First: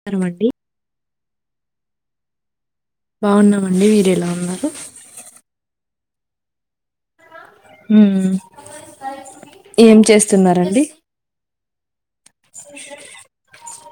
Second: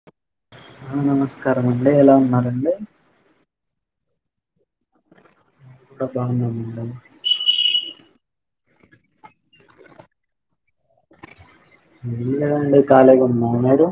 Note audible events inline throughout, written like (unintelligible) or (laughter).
నమస్కారమండి నమస్కారం అండి ఎలా ఉన్నారండి బాగున్నమండి మీరు ఎలా ఉన్నారు ఆ బాగున్నం అండి హుమ్ హు ఏం చేస్తున్నరండి ఏం లేదండి కాలిగా ఉన్నం మీరు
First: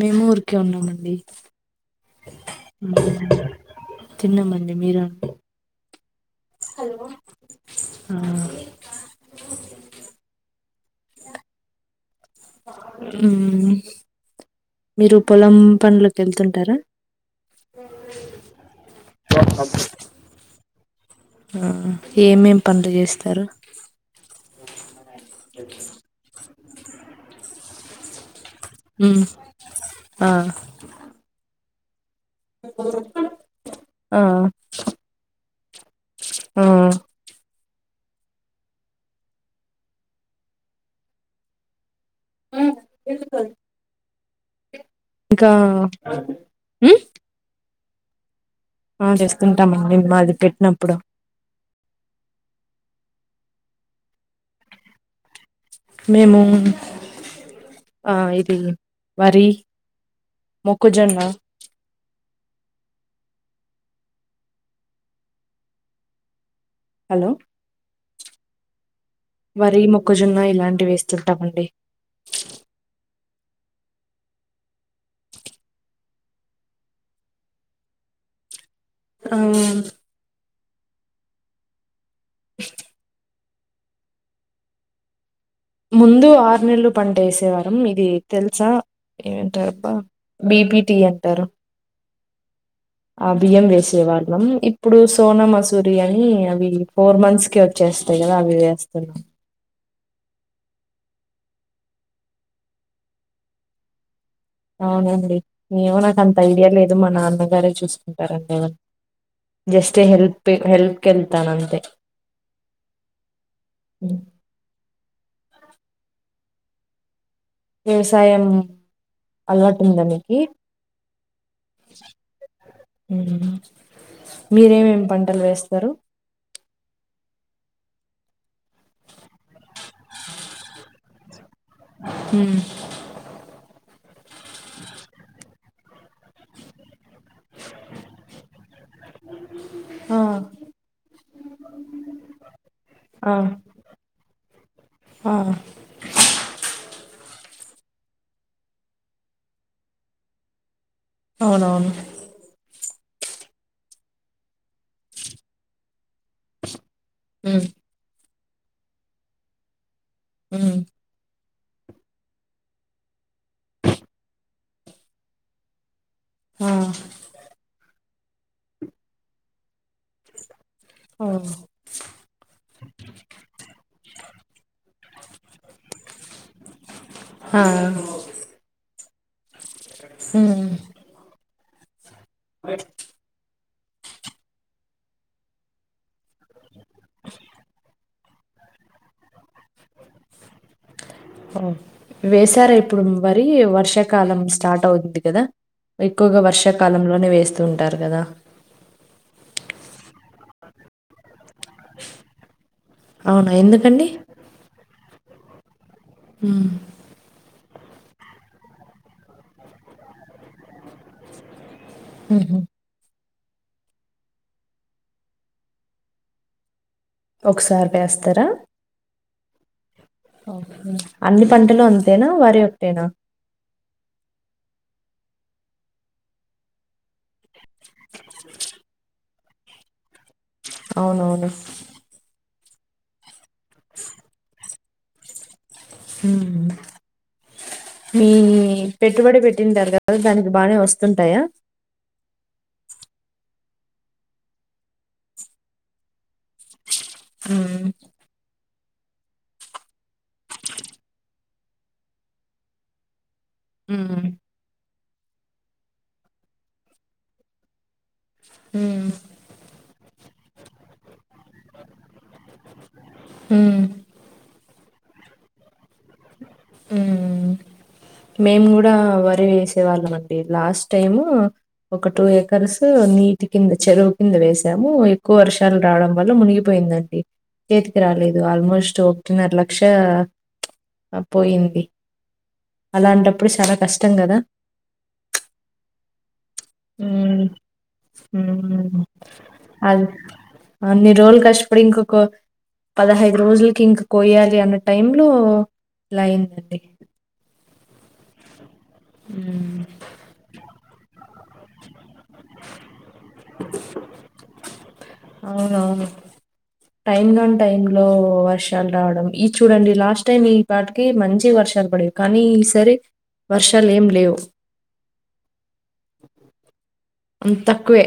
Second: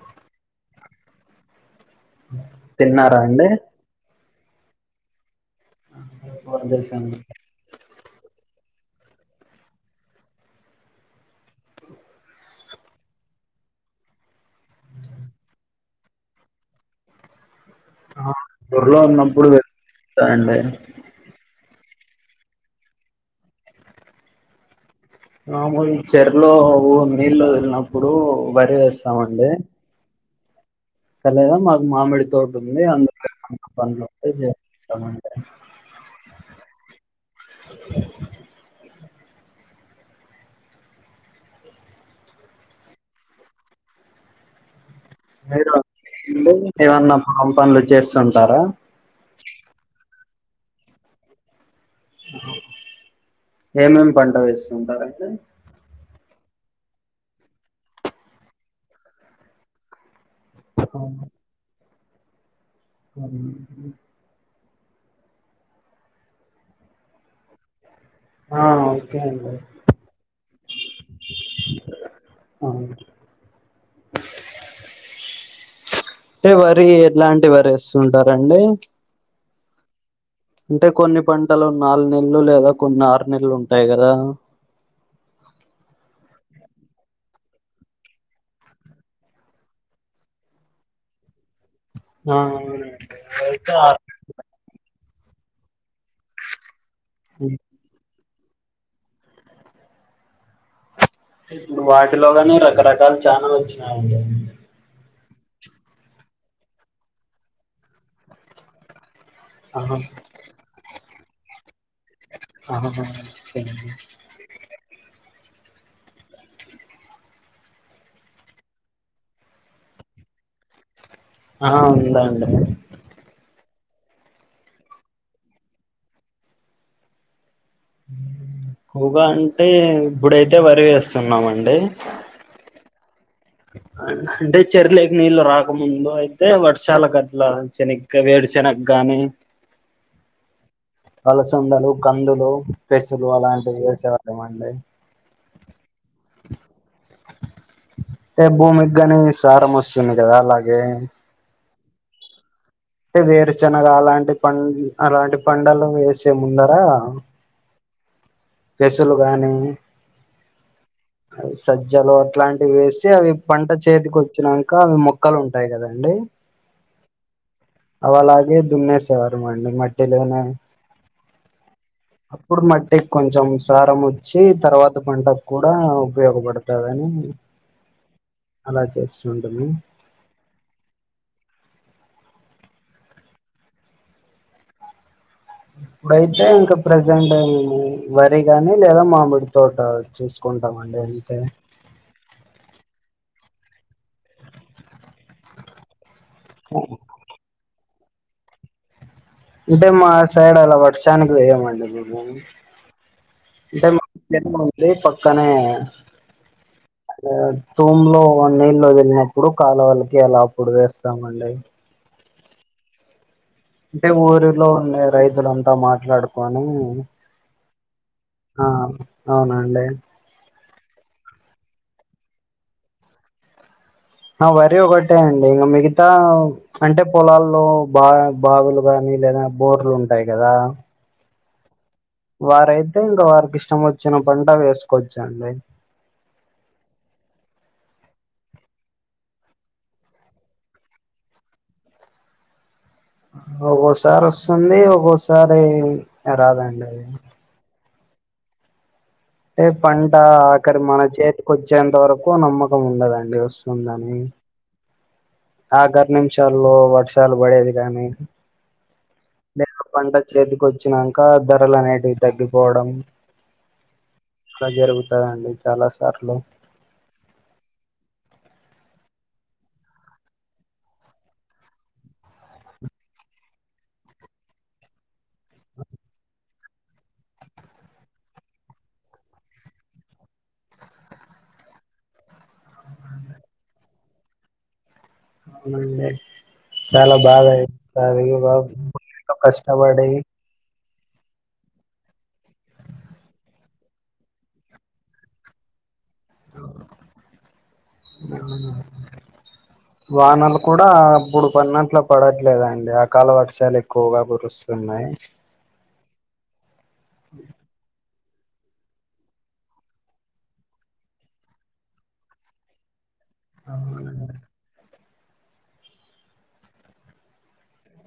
మేము ఊరికే ఉన్నామండి తిన్నారా అండి తిన్నాం అండి మీరు అండి ఫోన్ హలో చేశాను మ్ మీరు పొలం పనులకు వెళ్తుంటారా ఆ ఊర్లో ఉన్నప్పుడు వెళ్తుంటా అండి ఆ ఏం ఏం పనులు చేస్తారు మాముల్ ఈ చెర్లో నీళ్ళ వదిలినపుడు ఉ హ సలే మాకు మామిడి తోట ఉంది అందులో మా పనులు ఆ చేపిస్తామండి ఉ ఉ ఇంకా మ్మ్? ఏవన్నా ప పనులు చేస్తుంటారా ఆ చేస్తుంటామం అండి మాది పెట్టినప్పుడు ఏమేమి పంటలేస్తుంటారు అండి మేము ఆ ఇది వరి మొక్కజొన్న అ హలో ఆ ఆ వరీ మొక్కజొన్న ఇలాంటి వేస్తుంటామండి అవును అంటే వరి ఎట్లాంటి వరి వేస్తుంటారండి ఉ అంటే కొన్ని పంటలు నాలుగు నెలలు లేదా కొన్ని ఆరు నెలలు ఉంటాయి కదా ముందు ఆరు నెలలు పంట వేసేవాలం ఇది తెలుసా ఏటబ్బా బిపిటి అంటారు ఆహ ఆ బియ్యం వేసే వాళ్ళం ఇప్పుడు సోనమాస్ దుర్యయని అని అవి ఫోర్ మంత్స్ కి వచ్చేస్తాయి కదా అవి వేస్తున్నా వాటిలోగానీ రకరకాల ఛానలు వచ్చినాయండి అవును అండి ఏమో నాకు అంత ఐడియా లేదు మా నాన్న గారే చూసుకుంటారు ఎదేనా ఆహా జస్ట్ హెల్ప్ హల్ప్ కి వెళ్తాను అంతే ఆహా హ్మ్. వ్యవసాయం అలవాటు ఉందా మీకి ఆహా ఉంది అండి మీరు ఏం ఏం పంటలు వేస్తారు క్కువగా అంటే ఇప్పుడైతే వరి వేస్తున్నామండి ఉ అంటే చెర్లేకి నీళ్లు రాక ముందు అంటే వర్షాల గట్ల శనగ్గా వేడి శనగ్ గాని ఆ అలసందలు కందులు పెసులు ఆ! అలాంటివి వేసేవాళ్ళమండి ఆ అంటే భూమికిగాని సారం వస్తుంది కదా అలాగే అవునవును అంటే వేరుశనగా అలాంటి పం అలాంటి పండలు వేసే ముందర ఉ పెసులు గాని ఉ సజ్జలు అట్లాంటివి వేసి అవి పంట చేతికి వచ్చినంక అవి మొక్కలు ఉంటాయి కదా అండి ఉ అవి అలాగే దున్నేసేవారు మండి మట్టిలోనే ఓచ్ అప్పుడు మట్టికి కొంచెం సారం వచ్చి తర్వాత పంట కూడా ఉపయోగపడుతదని ఆ అలా చేస్తు వుండిమి ఉమ్ ఇప్పుడైతే ఇంకా ప్రెజెంట్ అయింది వరి గాని లేదా మామిడి తోట చూసుకుంటామండి అంతే ఓ వేశారా ఇప్పుడు వరి వర్షాకాలం స్టార్ట్ అవుతుంది కదా ఎక్కువగా వర్షాకాలంలోనే వేస్తూ ఉంటారు కదా అంటే మా సైడ్ అలా వర్షానికి వేయమండి మేము అవునా అంటే మా ఎందుకండి దేన్వ ఉంది పక్కనే ఉ అంటే తూమ్లో నీళ్ల్లో వదిలినప్పుడు కాలువళ్లకి అలా అప్పుడు వేస్తామండి ఉహు అంటే ఊరిలో ఉండే రైతులంతా మాట్లాడుకొని ఒకసారి వేస్త ఆ అవునండి అన్ని పంటలు అంతేనా వరి ఒకటేనా ఆ వరి ఒకటే అండి ఇంక మిగతా అంటే పొలాల్లో బా బావులు గాని లేదా బోర్లు ఉంటాయి కదా అవునవును వారైతే ఇంకా వారికి ఇష్టం వచ్చిన పంట వేసుకోవచ్చండి ఉహు మీ పెట్టుబడి పెట్టిన తర్వాత దానికి బానే వస్తుంటాయా ఒక్కోకసారి వస్తుంది ఒక్కోక్కసారి రాదండి ఉమ్ ఏ పంట ఆఖరి మన చేతికి ఓచ్చేంత వరకు నమ్మకం ఉండదండి వస్తుందని ఉమ్ ఆఖరి నిమిషాల్లో వర్షాలు పడేది గానీ ఉమ్ లేక పంట చేతికి వచ్చినంక ధరలు అనేటివి తగ్గిపోవడం హుమ్ ఇట్లా జరుగుతయండి చాలా సార్లు హుమ్ మేము కూడా వరి వేసే వాళ్ళమండి లాస్ట్ టైము ఒక టూ ఏకర్స్ నీటి కింద చెరువు కింద వేసాము ఎ క్కువ వర్షాలు రావడం వల్ల మునిగిపోయిందండి చేతికి రాలేదు ఆల్మోస్ట్ ఒకటిన్నర లక్ష అ పోయింది అలాంటప్పుడు చాలా కష్టం గదా అవునండి చాలా హ్మ్. బాదయితది (inaudible) హ్మ్. ఎంతో అది కష్టబడ్డది అన్ని రోజ్ల్ కష్ట్పడి ఇంకొక పదహైదు రోజుల్కి ఇంక కోయాలి అన్న టైం లో ఇలైన్దండి (unintelligible) ఉమ్ వానలు కూడా అప్పుడు పన్నంట్లు పడట్లేదండి అకాల వర్షాలెక్కువగా కురుస్ ఉన్నయ్ అవునవును టైం గాని టైంలో వర్షాల్ రావడం ఈ చూడండి లాస్ట్ టైం ఈ ఇపాటికి మంచి వర్షాల్ పడేవి కానీ ఈసారి వర్షాలేం లేవ్ అవునండి. అం తక్కువే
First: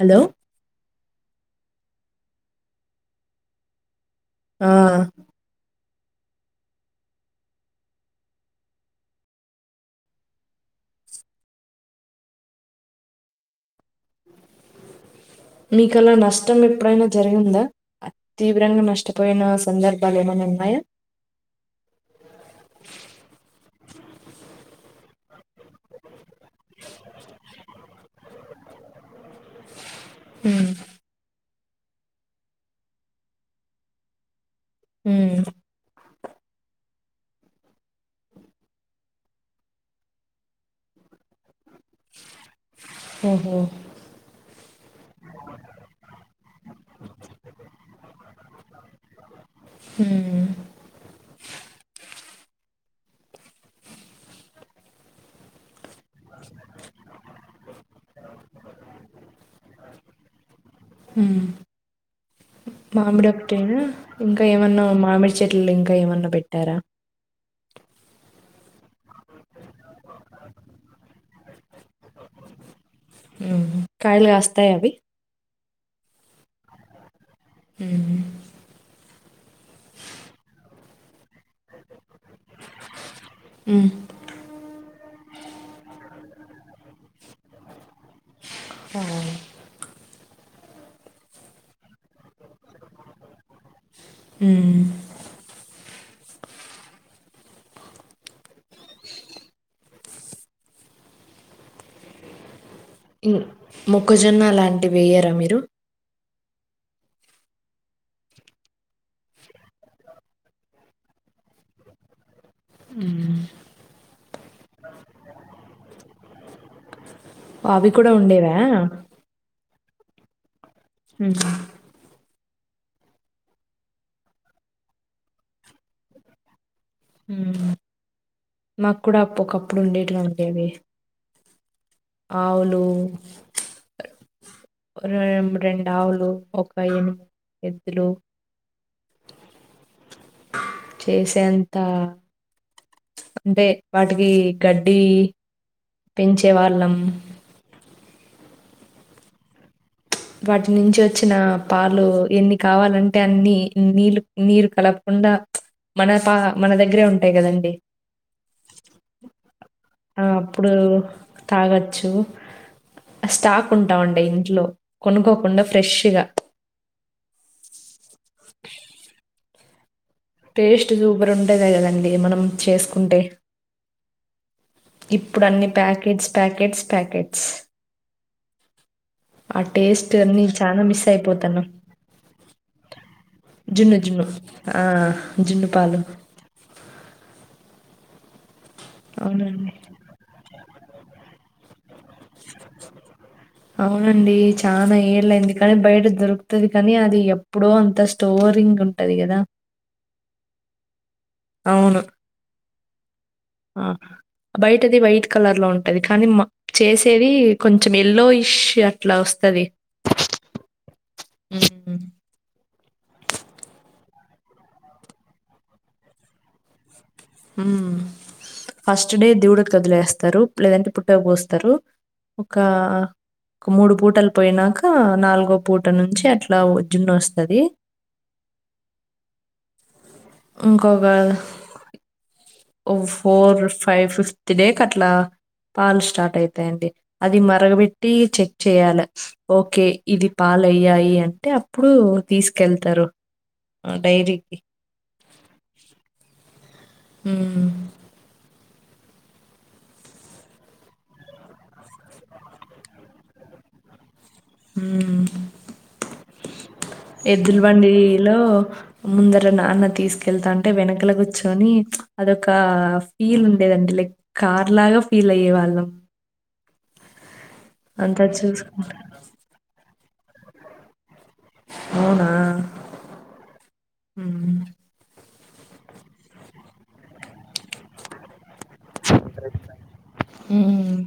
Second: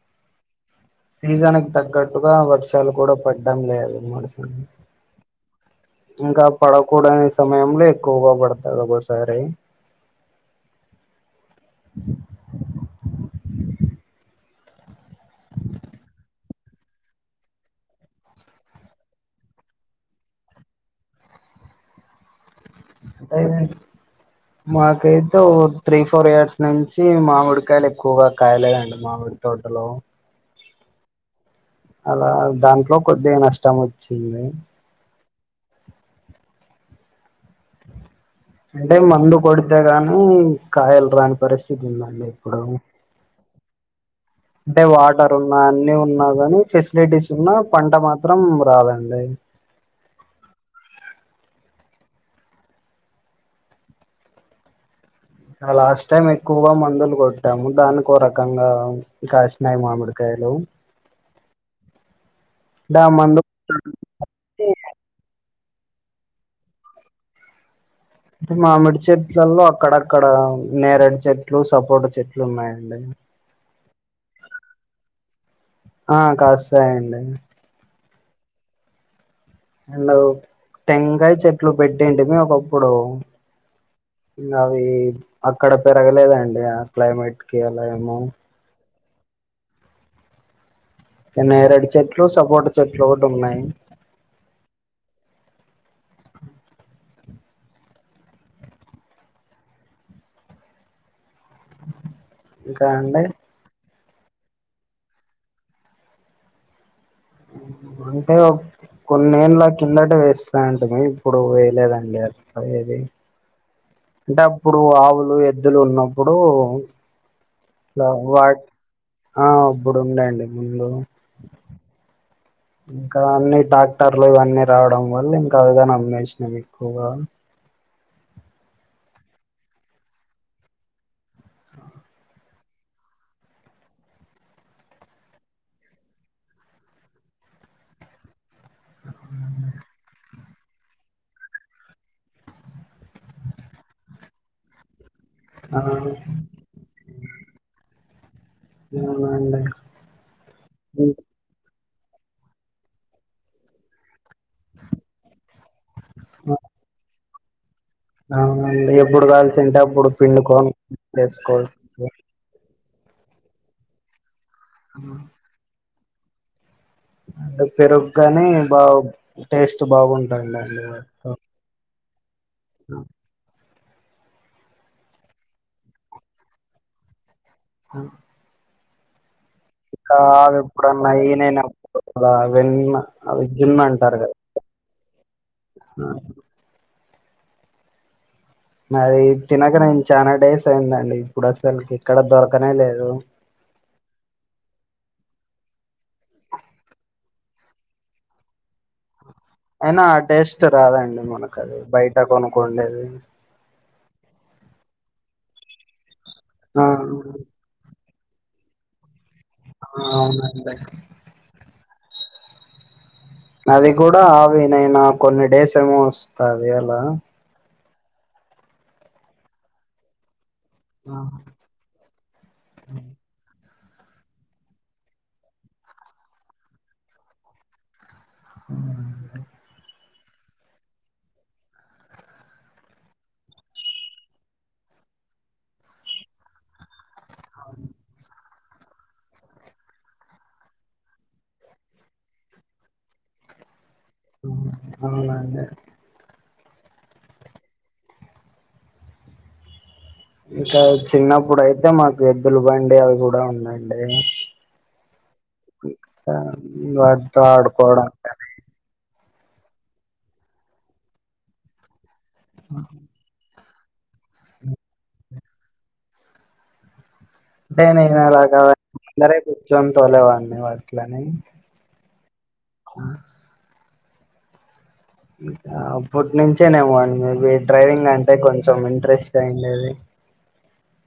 హలో సీజన్క్ తగ్గట్టుగా వర్షాలు కూడా పడ్డం లేదు (unintelligible) ఆ ఇంకా పడకూడని సమయంలో ఎక్కువగా పడ్తది ఒకోసారి మీకలా నష్టం ఎప్పుడైనా జరిగిందా అ తీవ్రంగా నష్టపోయిన సందర్భాలు ఏమన ఉన్నాయా (inaudible) మాకైతే ఓ త్రీ ఫోర్ ఇయర్స్ నుంచి మామిడికాయలు ఎక్కువగా కాయలేదండి మామిడ్ తోటలో ఉమ్ అలా దాంట్లో కొద్దిగా నష్టం ఒచ్చింది ఉమ్ అంటే మందు కొడితేగాని కాయలు రాని పరిస్థితి ఉందండి ఇప్పుడు హ్మ్ హు అంటే వాటర్ ఉన్నా అన్ని ఉన్నా గాని ఫెస్లిటీస్ ఉన్నా పంట మాత్రం రాదండి హుమ్ అవి లాస్ట్ టైం ఎక్కువగా మందులు గొట్టాము దానికో రకంగా కాష్నయి మామిడికాయలు ఉమ్ దా మందుకి మామిడొక్టేనా ఇంకా ఏమన్నా మామిడ్ చెట్లు ఇంకా ఏమన్నా బెట్టారా అంటే మామిడి చెట్లల్ల అక్కడక్కడ నేరేడు చెట్లు సపోట చెట్లు ఉన్నాయండి ఉమ్ హు కాయల్ గాస్తాయ అవి ఆ కాస్తాయండి ఉమ్ హు హలో టెంగల్ చెట్లు పెట్టింటి మీ ఒకప్పుడు ఉమ్ ఇంగవి అక్కడ పెరగలేదండి ఆ క్లైమేట్ కి అల ఎమో హా నేరేడు చెట్లు సపోట చెట్లు ఒకటున్నయ్ ఉమ్ ఇంకా అన్ ఇన్ మొక్కజొన్న లాంటివి వెయ్యరా మీరు (unintelligible) కొన్నేండ్ల కిందట వేస్తాంటిమి ఇప్పుడు వేయ్లేదండి అట్ల ఇది మ్మ్. అంటే అప్పుడు ఆవులు ఎద్దులు ఉన్నప్పుడు అవి ఇట్లా కూడా ఉండేవా వాట్ ఆ అప్పుడు ఉండే అండి ముందూ ఊ ఇంక అన్ని ట్రాక్టర్లు ఇయన్నీ రావడం వల్ల ఇంకా అవిగని అమ్మేశ్నా ఎక్కువగా ఉమ్ మాకు కూడా అప్పు ఒకప్పుడు ఉండేటియి ఉండేవి ఆవులు రెం రెండు ఆవులు ఒక ఎని ఎద్దులు చేసేంత అంటే వాటికి గడ్డి ఆ పెంచే వాళ్ళం అవునా అండి వాటి నుంచివచ్చిన పాలు ఎన్ని కావాలంటే అన్ని నీళ్ళు నీరు కలపకుండా మన పా మన దగ్గరే ఉంటాయి గదండి అవునం ఎప్పుడు కావాల్సుంటే అప్పుడు పిండుకోని చేస్కొ చ్చు స్టాక్ ఉంటా ఉండే ఇంట్లో కొనుక్కోకుండా ఫ్రెష్గా అండ్ పెరుగుగాని బా టేస్ట్ బాగుంటు టేస్ట్ సూపర్ ఉంటది గదండి మనం చేస్కుంటే ఇప్పుడన్ని పాకెట్స్ పాకెట్స్ పాకెట్స్ టేస్ట్ ఇంకా అన్నీ చానా మిస్ అవెప్పుడన్నా అయిపోతన్నాం. ఈనినప్పుడు ఆ వెన్న అదే జున్ను అంటారు గద ఆ! జున్ను పాలు. అది అవునండి. తినక నేన్ చాలా డేస్ అయిందండి ఇప్పుడు అసలు ఎక్కడ దొరకనే లేదు అవునండి చానా ఏళ్ళైంది కానీ బయట దొర్కుతది కానీ అది ఎ ఎప్పుడో అంత స్టోరింగ్ ఉంటది గదా అయినా ఆ టేస్ట్ రాదండి మనకది అవును. బయట కొనుక్కుండేది ఆ బైటది వైట్ కలర్లో ఉంటది కానీ మ ఆ చేసేవి కొంచెం ఎల్లోఇష్ అట్లా వస్తది ఆ అవునండి మ్మ్ అది కుడా (unintelligible) కొన్ని డేస్ ఏమో ఒస్తది అలా మ్మ్ ఫస్ట్ డే దూడకి వదిలేస్తారు లేదంటే ఆ పుట్టకు పోస్తరు ఒకా హ్మ్. ఒక మూడు పూటలు పోయినాక నాల్గో పూట నుంచి అట్లా ఓ జున్నొస్తది అవునండి ఇంకోగా ఓ ఫోర్ ఫై ఫిఫ్త్ డే కట్లా పాలు స్టార్ట్ అయితయండి అది మరగబెట్టి చెక్ చేయాలె ఓకే ఇది పాలయ్యాయి అంటే అప్పుడు తీస్కెళ్తరు ఆ డైలీ మ్మ్ అవునా అండి హ్మ్ ఇంకా చిన్నప్పుడయితే మాకు ఎద్దుల బండి అవి గూడా ఉందండి హ్మ్ ఆ! వాటితో ఎద్దుల బండి ఆడుకోవడం లో కానీ, ముందర నాన్న తీసుకెళ్తాంటే వెనకల గుచ్చొని అధొకా ఫీల్ ఉ లేదండి లైక్ కార్ లాగా ఫీల్ అయ్యే వాళ్ళం అంటే నేను అంతా అలాగా చూసుకుంటా. ముందరే కూర్చొని తోలేవాన్ని వడ్లని అవునా అవున మ్మ్ అప్పటి నుంచేనేమో అండి మేబి డ్రైవింగ్ అంటే కొంచెం ఇంట్రెస్ట్ అయ్యుండేది మ్మ్ మ్మ్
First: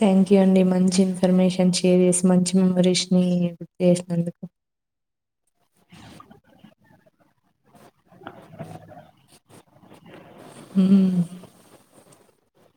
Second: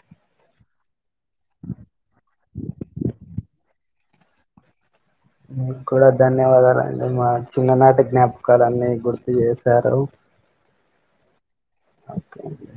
థ్యాంక్యూ అండి మంచి ఇన్ఫర్మేషన్ షేర్ చేసి మంచి మెమోరిష్ ని గుర్తు ఎసినందుకు మికు కూడా ధన్యవాదాలండి మా చిన్ననాటి జ్ఞాపకాలన్ని గుర్తు చే సారు మ్మ్ ఓకే అండి